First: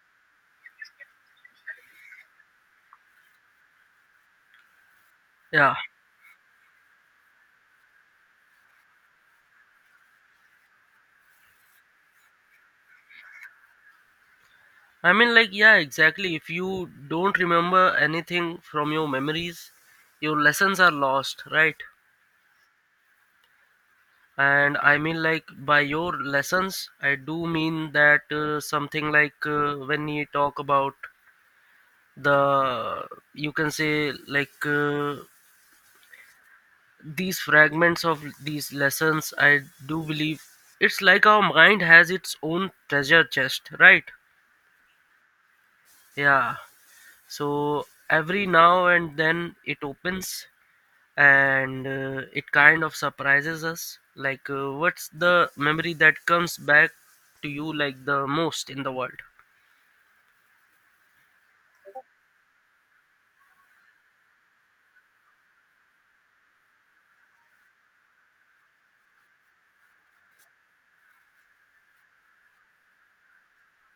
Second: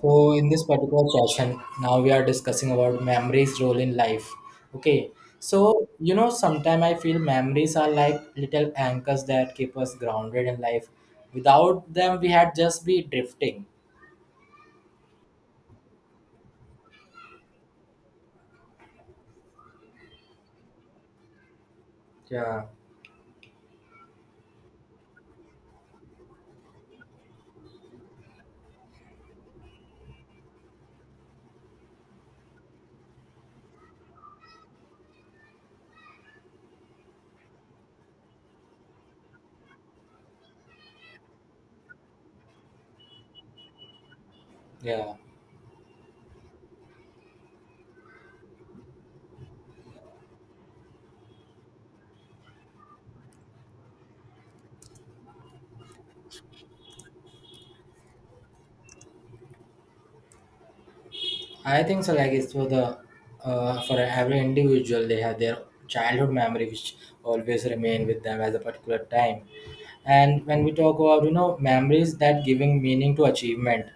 So in this particular session now we are discussing about memories role in life. Okay. So Yeah, you know sometimes I feel memories are like little anchors that keep us grounded in life. Without them we had just be drifting. I mean, like, yeah, exactly. If you don't remember anything from your memories, your lessons are lost, right? Yeah. And I mean, like, by your lessons, I do mean that something like when you talk about the, you can say, like, these fragments of these lessons, I do believe it's like our mind has its own treasure chest, right? Yeah, Yeah. So every now and then it opens and it kind of surprises us like what's the memory that comes back to you like the most in the world? I think so, like it's for the for every individual they have their childhood memory which always remain with them as a particular time. And when we talk about you know memories that giving meaning to achievement,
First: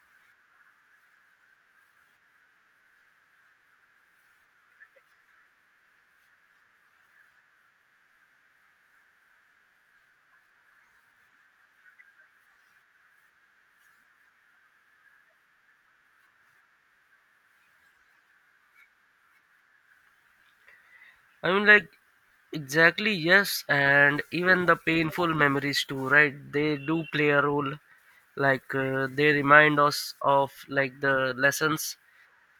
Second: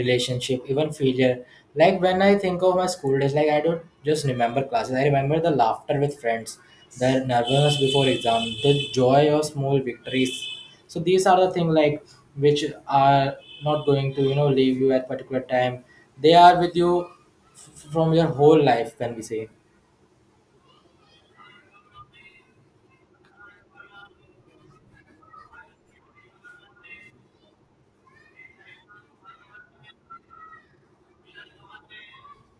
relationship, even failure. Like when I think of my school days, like I don't just remember classes, I remember the laughter with friends, the nervousness before exam, the joy of small victories. So these are the things like which are not going to you know leave you at particular time. They are with you from your whole life, can we say? I mean, like, exactly, yes, and even the painful memories too, right? They do play a role. Like they remind us of like the lessons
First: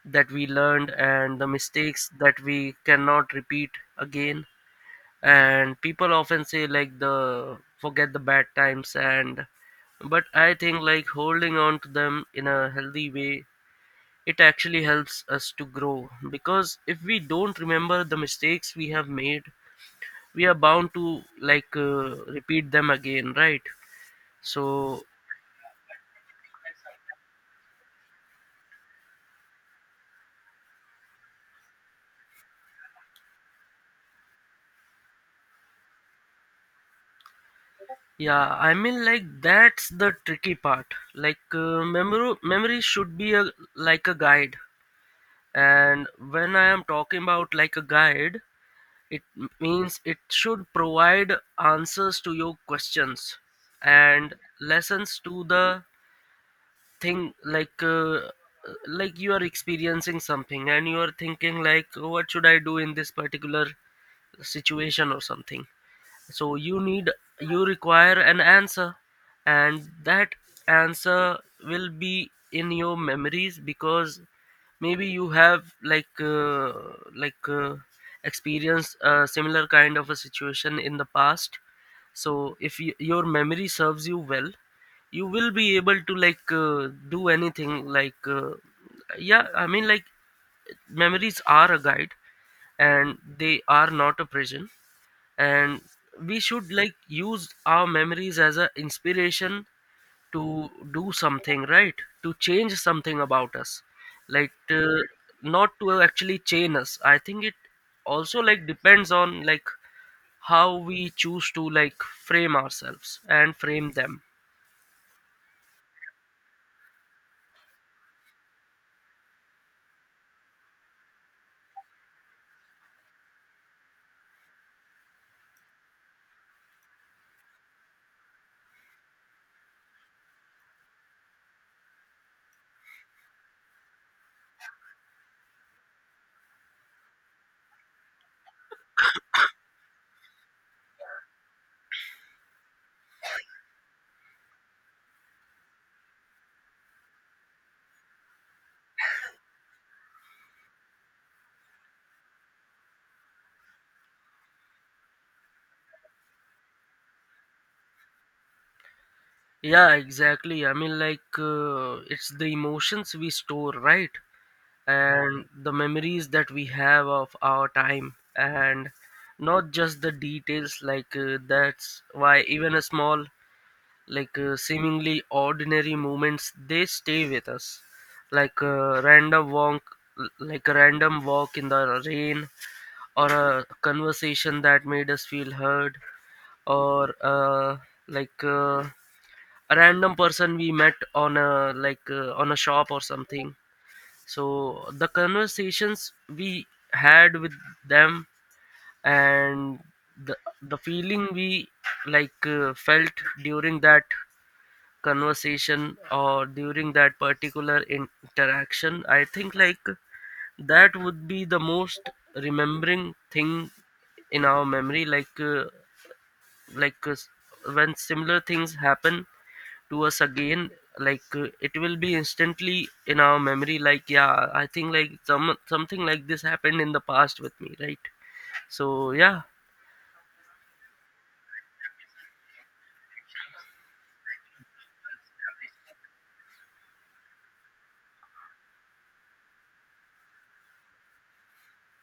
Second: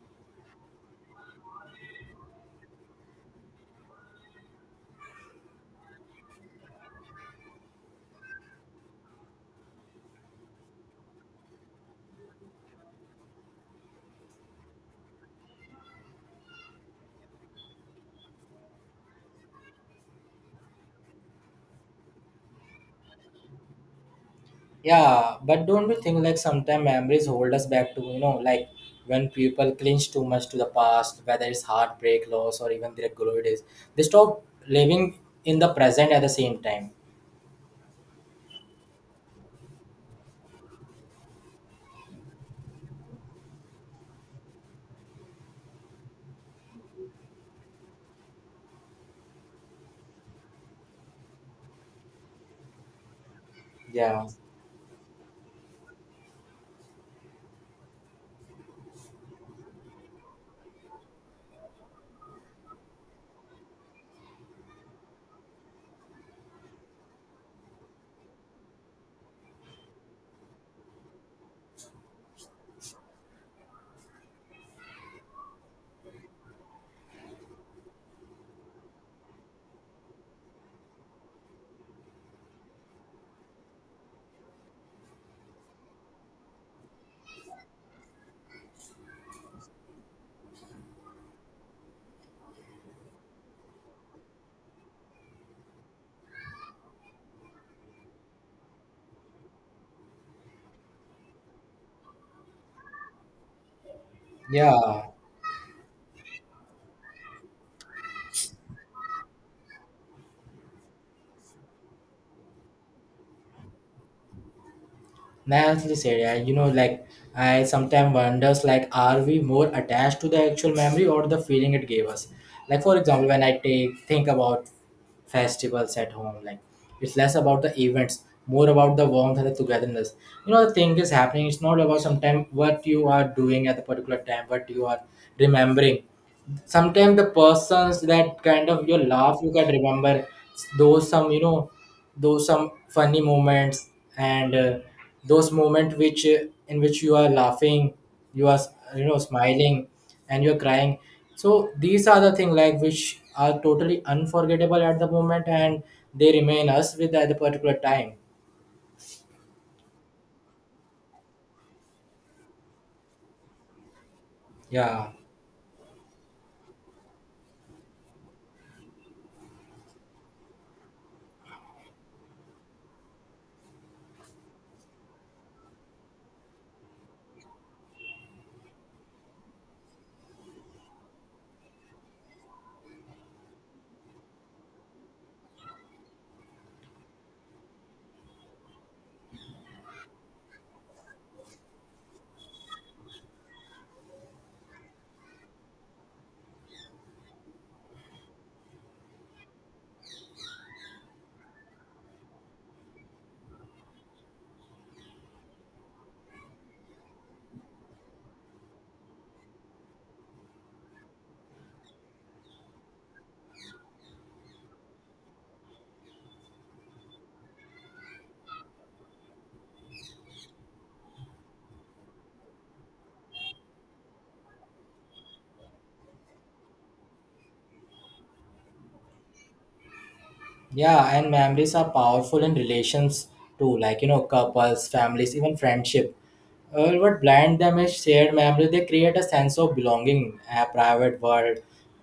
that we learned and the mistakes that we cannot repeat again. And people often say like the forget the bad times and but I think like holding on to them in a healthy way, it actually helps us to grow, because if we don't remember the mistakes we have made, we are bound to like repeat them again, right? So Yeah, but don't you think like sometimes memories hold us back to you know like when people clinch too much to the past, whether it's heartbreak, loss, or even their glory days, they stop living in the present at the same time. yeah, I mean, like, that's the tricky part. Like memory should be a like a guide. And when I am talking about like a guide, it means it should provide answers to your questions, Yeah, and lessons to the thing like you are experiencing something and you are thinking like, "Oh, what should I do in this particular situation or something?" So you need, you require an answer, and that answer will be in your memories, because maybe you have like like uh, experienced a similar kind of a situation in the past. So if your memory serves you well, you will be able to like do anything like yeah, I mean, like, memories are a guide and they are not a prison. And we should like use our memories as a inspiration to do something, right? To change something about us, like yeah. not to actually chain us. I think it also like depends on like how we choose to like frame ourselves and frame them. Naturally said, yeah, you know, like I sometimes wonders like are we more attached to the actual memory or the feeling it gave us? Like for example, when I take think about festivals at home, like it's less about the events, more about the warmth and the togetherness. You know, the thing is happening, it's not about sometimes what you are doing at the particular time, what you are remembering. Sometimes the persons that kind of your laugh you can remember, those some you know those some funny moments, and those moments which in which you are laughing, you are you know smiling, and you're crying. So these are the things like which are totally unforgettable at the moment, and they remain us with at the particular time. Yeah, exactly, I mean, like it's the emotions we store, right? Yeah. And the memories that we have of our time, and not just the details. Like that's why even a small, like seemingly ordinary moments, they stay with us. Like a random walk, like a random walk in the rain, or a conversation that made us feel heard, or like uh, a random person we met on a, like on a shop or something. So the conversations we had with them, and the the feeling we like felt during that conversation or during that particular interaction, I think like that would be the most remembering thing in our memory. Like like uh, s- when similar things happen to us again, like it will be instantly in our memory, like, yeah, I think like some, something like this happened in the past with me, right? So yeah. Yeah, and memories are powerful in relations too, like you know, couples, families, even friendship. What blind them is shared memories. They create a sense of belonging, a private world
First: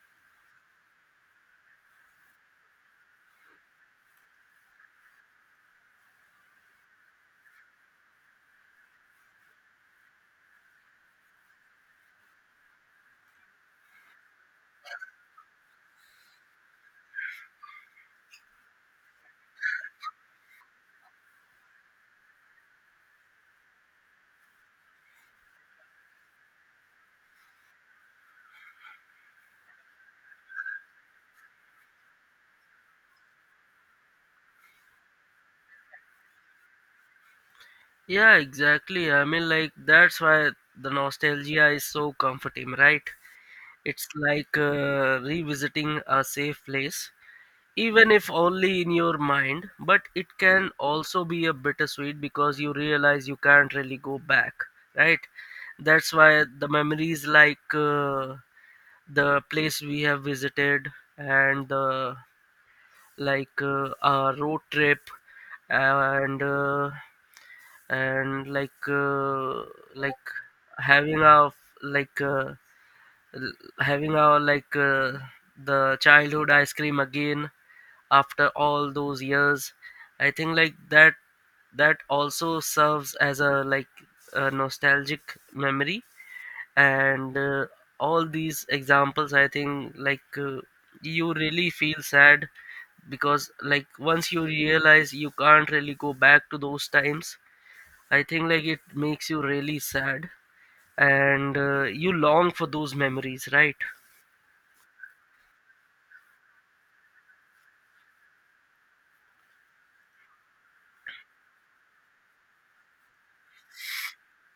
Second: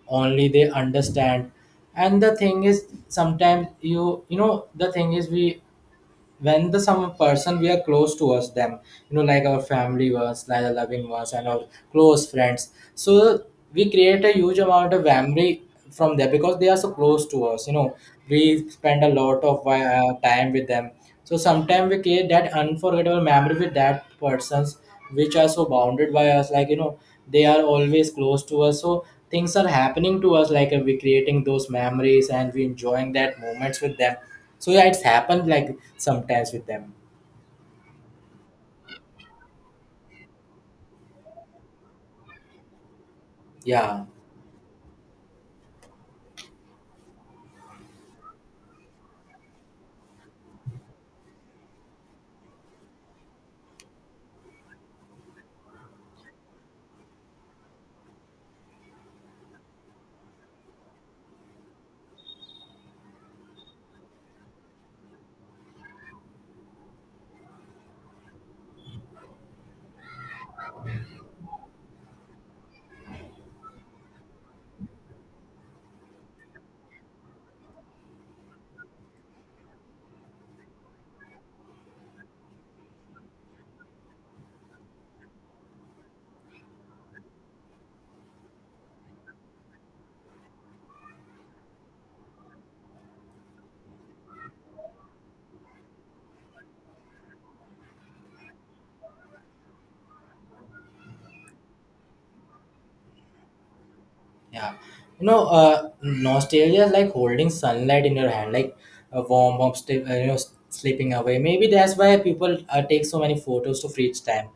only they understand. And the thing is, sometimes you you know the thing is we when the some person we are close towards them, you know like our family was like the loving ones and our close friends. So we create a huge amount of memory from there because they are so close to us, you know. We spend a lot of time with them, so sometimes we create that unforgettable memory with that persons which are so bounded by us, like you know they are always close to us. So things are happening to us, like we creating those memories and we enjoying that moments with them. So yeah, it's happened like sometimes with them. Yeah, exactly, I mean, like, that's why the nostalgia is so comforting, right? Yeah. It's like revisiting a safe place, even if only in your mind, but it can also be a bittersweet because you realize you can't really go back, right? That's why the memories, like the place we have visited, and the, like our road trip, and uh, and like having our like l- having our like the childhood ice cream again after all those years, I think like that, that also serves as a like a nostalgic memory. And all these examples, I think like you really feel sad because like once you realize you can't really go back to those times, I think like it makes you really sad. And you long for those memories, right? Yeah, you know, nostalgia is like holding sunlight in your hand, like a warm, warm, you know, slipping away. Maybe that's why people take so many photos to freeze time.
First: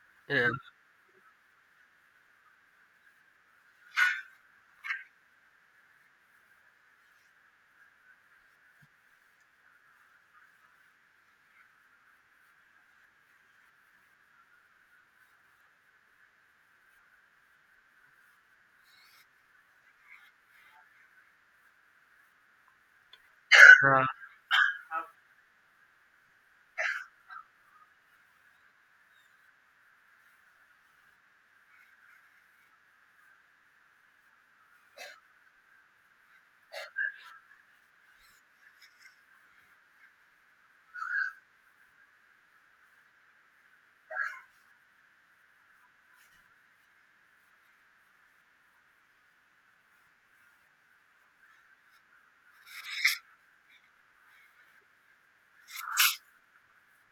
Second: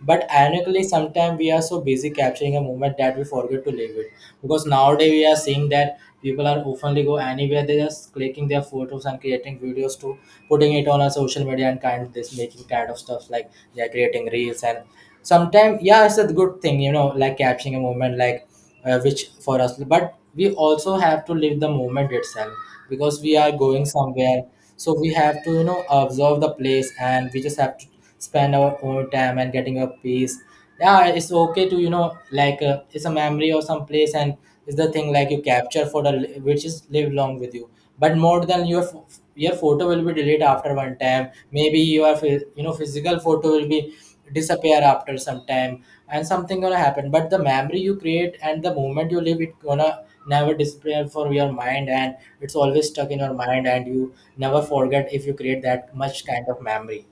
But Yeah. ironically, sometimes we are so busy capturing a moment that we forget to live it. Because nowadays we are seeing that people are openly go anywhere, they just clicking their photos and creating videos to putting it on a social media and kind of this making kind of stuff like they are creating reels. And sometimes yeah, it's a good thing, you know, like capturing a moment like which for us, but we also have to live the moment itself. Because we are going somewhere, so we have to you know observe the place, and we just have to spend our own time and getting a peace. Yeah, it's okay to you know like it's a memory of some place, and it's the thing like you capture for the which is live long with you. But more than your your photo will be deleted after one time, maybe your you know physical photo will be disappear after some time and something gonna happen. But the memory you create and the moment you live it gonna never disappear for your mind, and it's always stuck in your mind and you never forget if you create that much kind of memory.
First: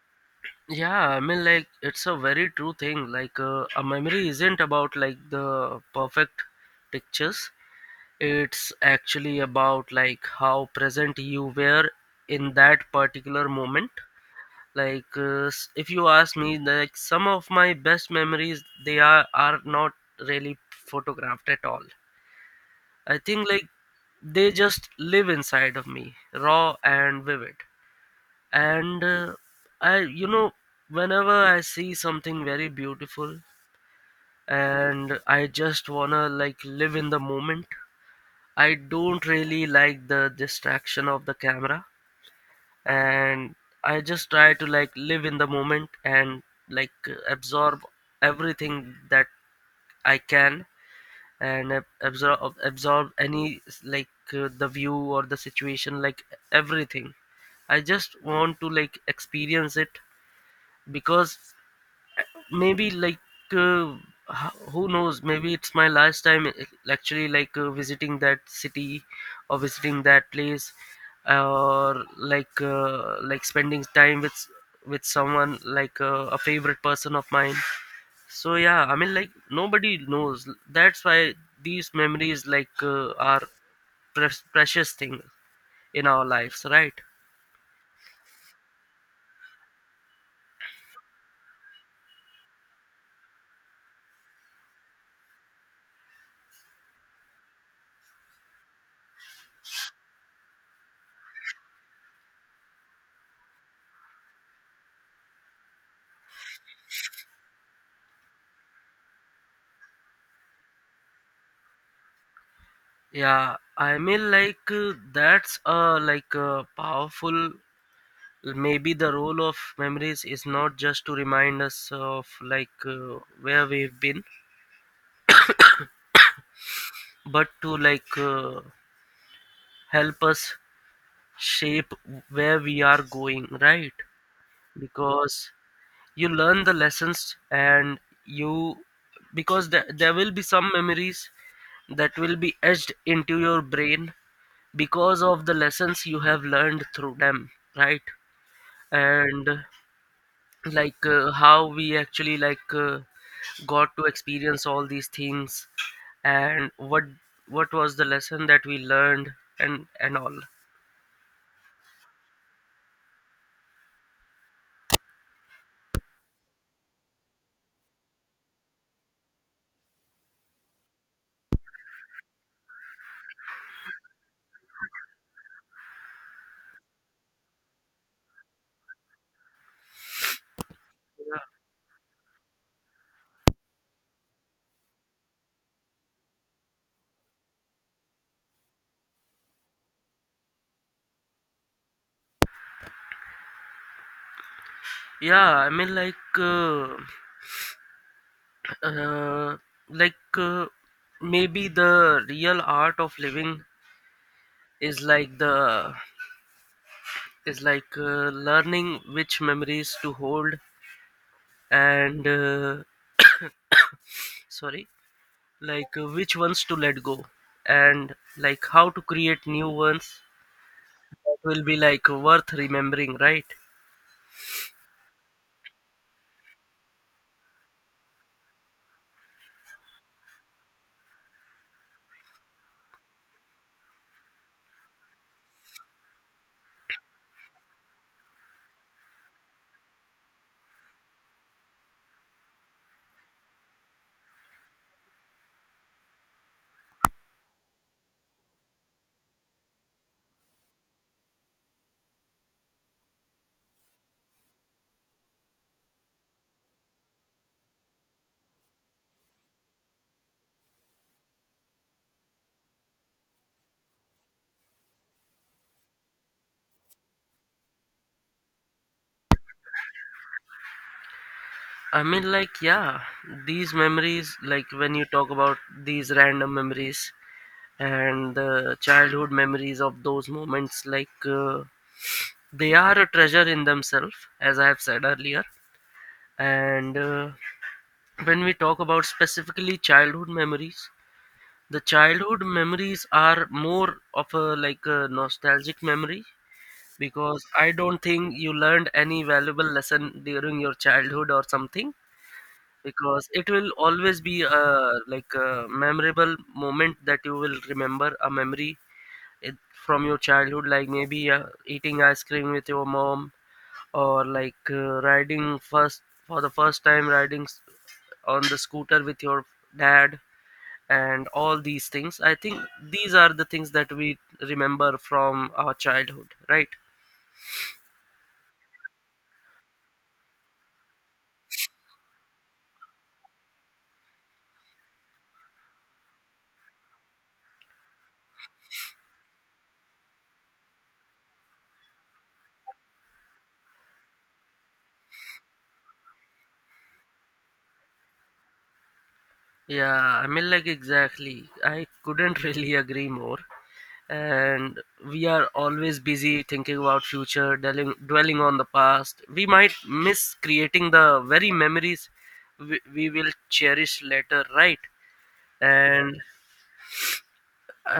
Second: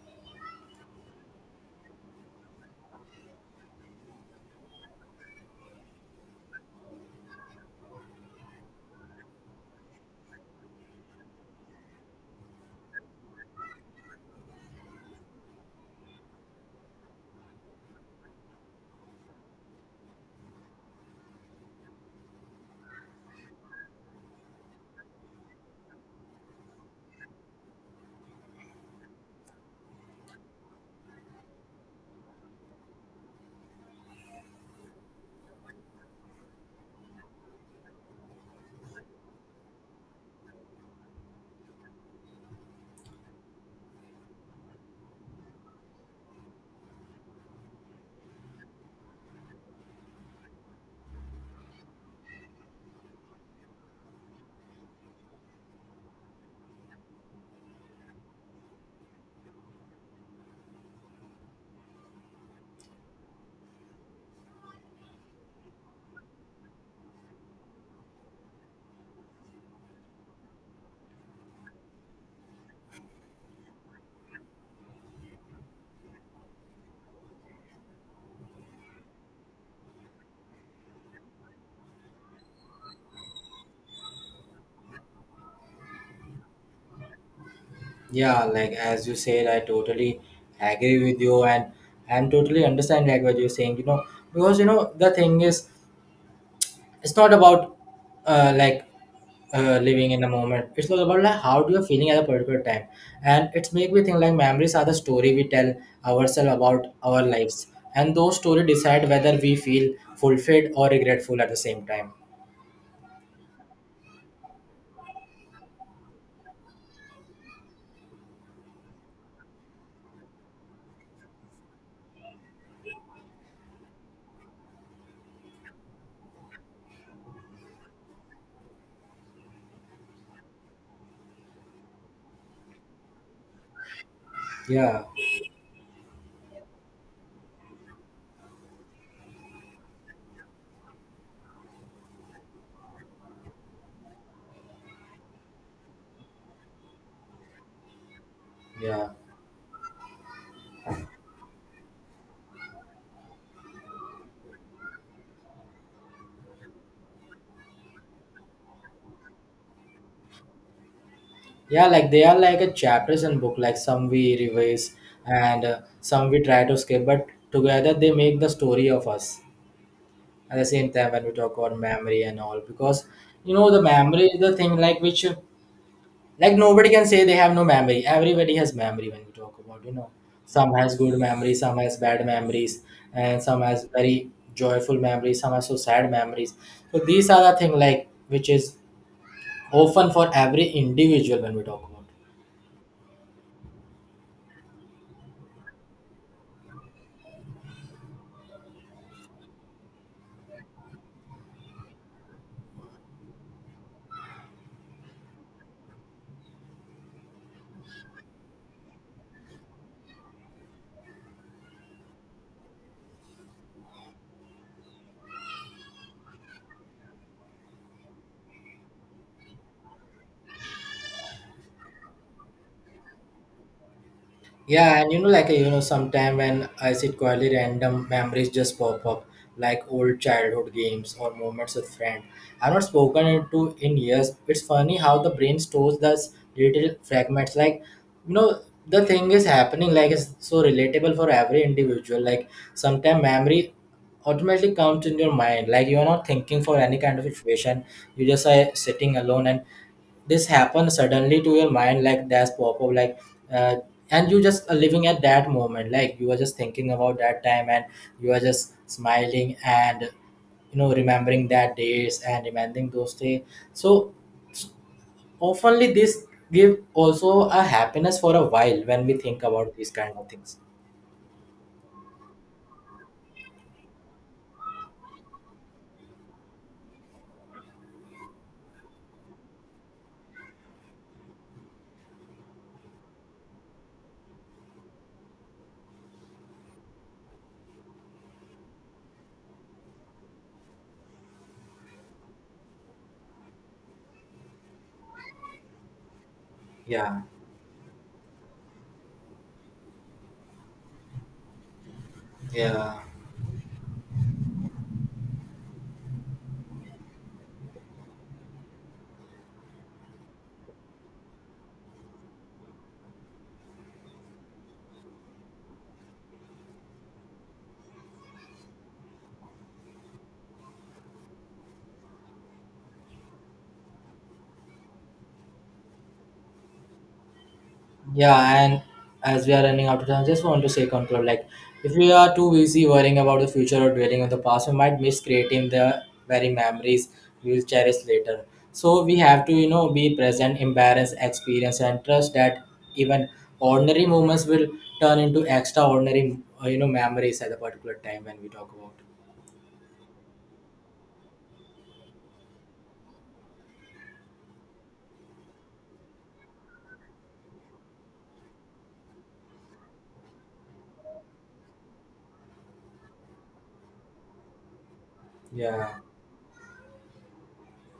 Yeah, I mean, like, it's a very true thing. Like a memory isn't about like the perfect pictures, it's actually about like how present you were in that particular moment. Like if you ask me, like, some of my best memories, they are not really photographed at all. I think like they just live inside of me, raw and vivid. And I, you know, whenever I see something very beautiful, and I just wanna like live in the moment, I don't really like the distraction of the camera. And I just try to like live in the moment, and like absorb everything that I can, and absorb any, like the view or the situation, like, everything. I just want to like experience it, because maybe like uh, who knows, maybe it's my last time actually like visiting that city, or visiting that place, or like spending time with with someone like a favorite person of mine. So yeah, I mean, like, nobody knows, that's why these memories like are precious thing in our lives, right? Yeah, like as you said, I totally agree with you, and I'm totally understand like what you're saying, you know. Because you know the thing is it's not about like living in the moment, it's all about like how you're feeling at a particular time. And it's make me think like memories are the story we tell ourselves about our lives, and those stories decide whether we feel fulfilled or regretful at the same time. Yeah, I mean, like that's a like a powerful. Maybe the role of memories is not just to remind us of like where we've been, but to like help us shape where we are going, right? Yeah. Because you learn the lessons, and you, because there will be some memories that will be etched into your brain because of the lessons you have learned through them, right? Yeah. And like how we actually like got to experience all these things, and what was the lesson that we learned, and all. Yeah, like they are like a chapters in book, like some we revise and some we try to skip, but together they make the story of us. At the same time when we talk about memory and all, because you know the memory is the thing like which like nobody can say they have no memory, everybody has memory. When we talk about you know some has good memories, some has bad memories, and some has very joyful memories, some has so sad memories. So these are the thing like which is often for every individual when we talk about. Yeah, I mean, uh, like maybe the real art of living is like the, is like learning which memories to hold, and sorry, like which ones to let go, and like how to create new ones will be like worth remembering, right? Yeah, and you know, like you know, sometime when I sit quietly, random memories just pop up, like old childhood games or moments with friends I've not spoken it to in years. It's funny how the brain stores those little fragments. Like, you know, the thing is happening. Like, it's so relatable for every individual. Like, sometimes memory automatically comes in your mind. Like, you are not thinking for any kind of situation. You just are sitting alone and this happens suddenly to your mind, like that's pop up like uh, and you just are living at that moment, like you are just thinking about that time and you are just smiling and you know remembering that days and remembering those days. So oftenly this give also a happiness for a while when we think about these kind of things. I mean, like, yeah, these memories, like when you talk about these random memories and the childhood memories of those moments, like they are a treasure in themselves, as I have said earlier. And when we talk about specifically childhood memories, the childhood memories are more of a like a nostalgic memory, Yeah. because I don't think you learned any valuable lesson during your childhood or something, Yeah. because it will always be a like a memorable moment that you will remember, a memory it, from your childhood, like maybe eating ice cream with your mom, or like riding first, for the first time riding on the scooter with your dad. And all these things, I think these are the things that we remember from our childhood, right? Yeah, and as we are running out of time, I just want to say conclude like if we are too busy worrying about the future or dwelling on the past, we might miss creating the very memories we will cherish later. So we have to, you know, be present, embrace, experience, and trust that even ordinary moments will turn into extraordinary, you know, memories at a particular time when we talk about. Yeah, I mean, like, exactly, I couldn't really agree more. And we are always busy thinking about future, dwelling on the past, we might miss creating the very memories we will cherish later, right? Yeah, And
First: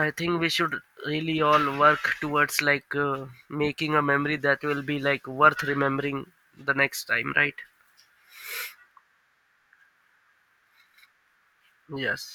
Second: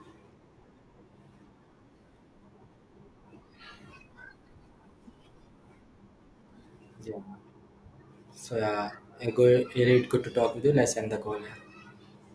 I think we should really all work towards like making a memory that will be like worth remembering the next yeah. time, right? So yeah, really good to talk with you. Let's end the call. Yeah. Yes.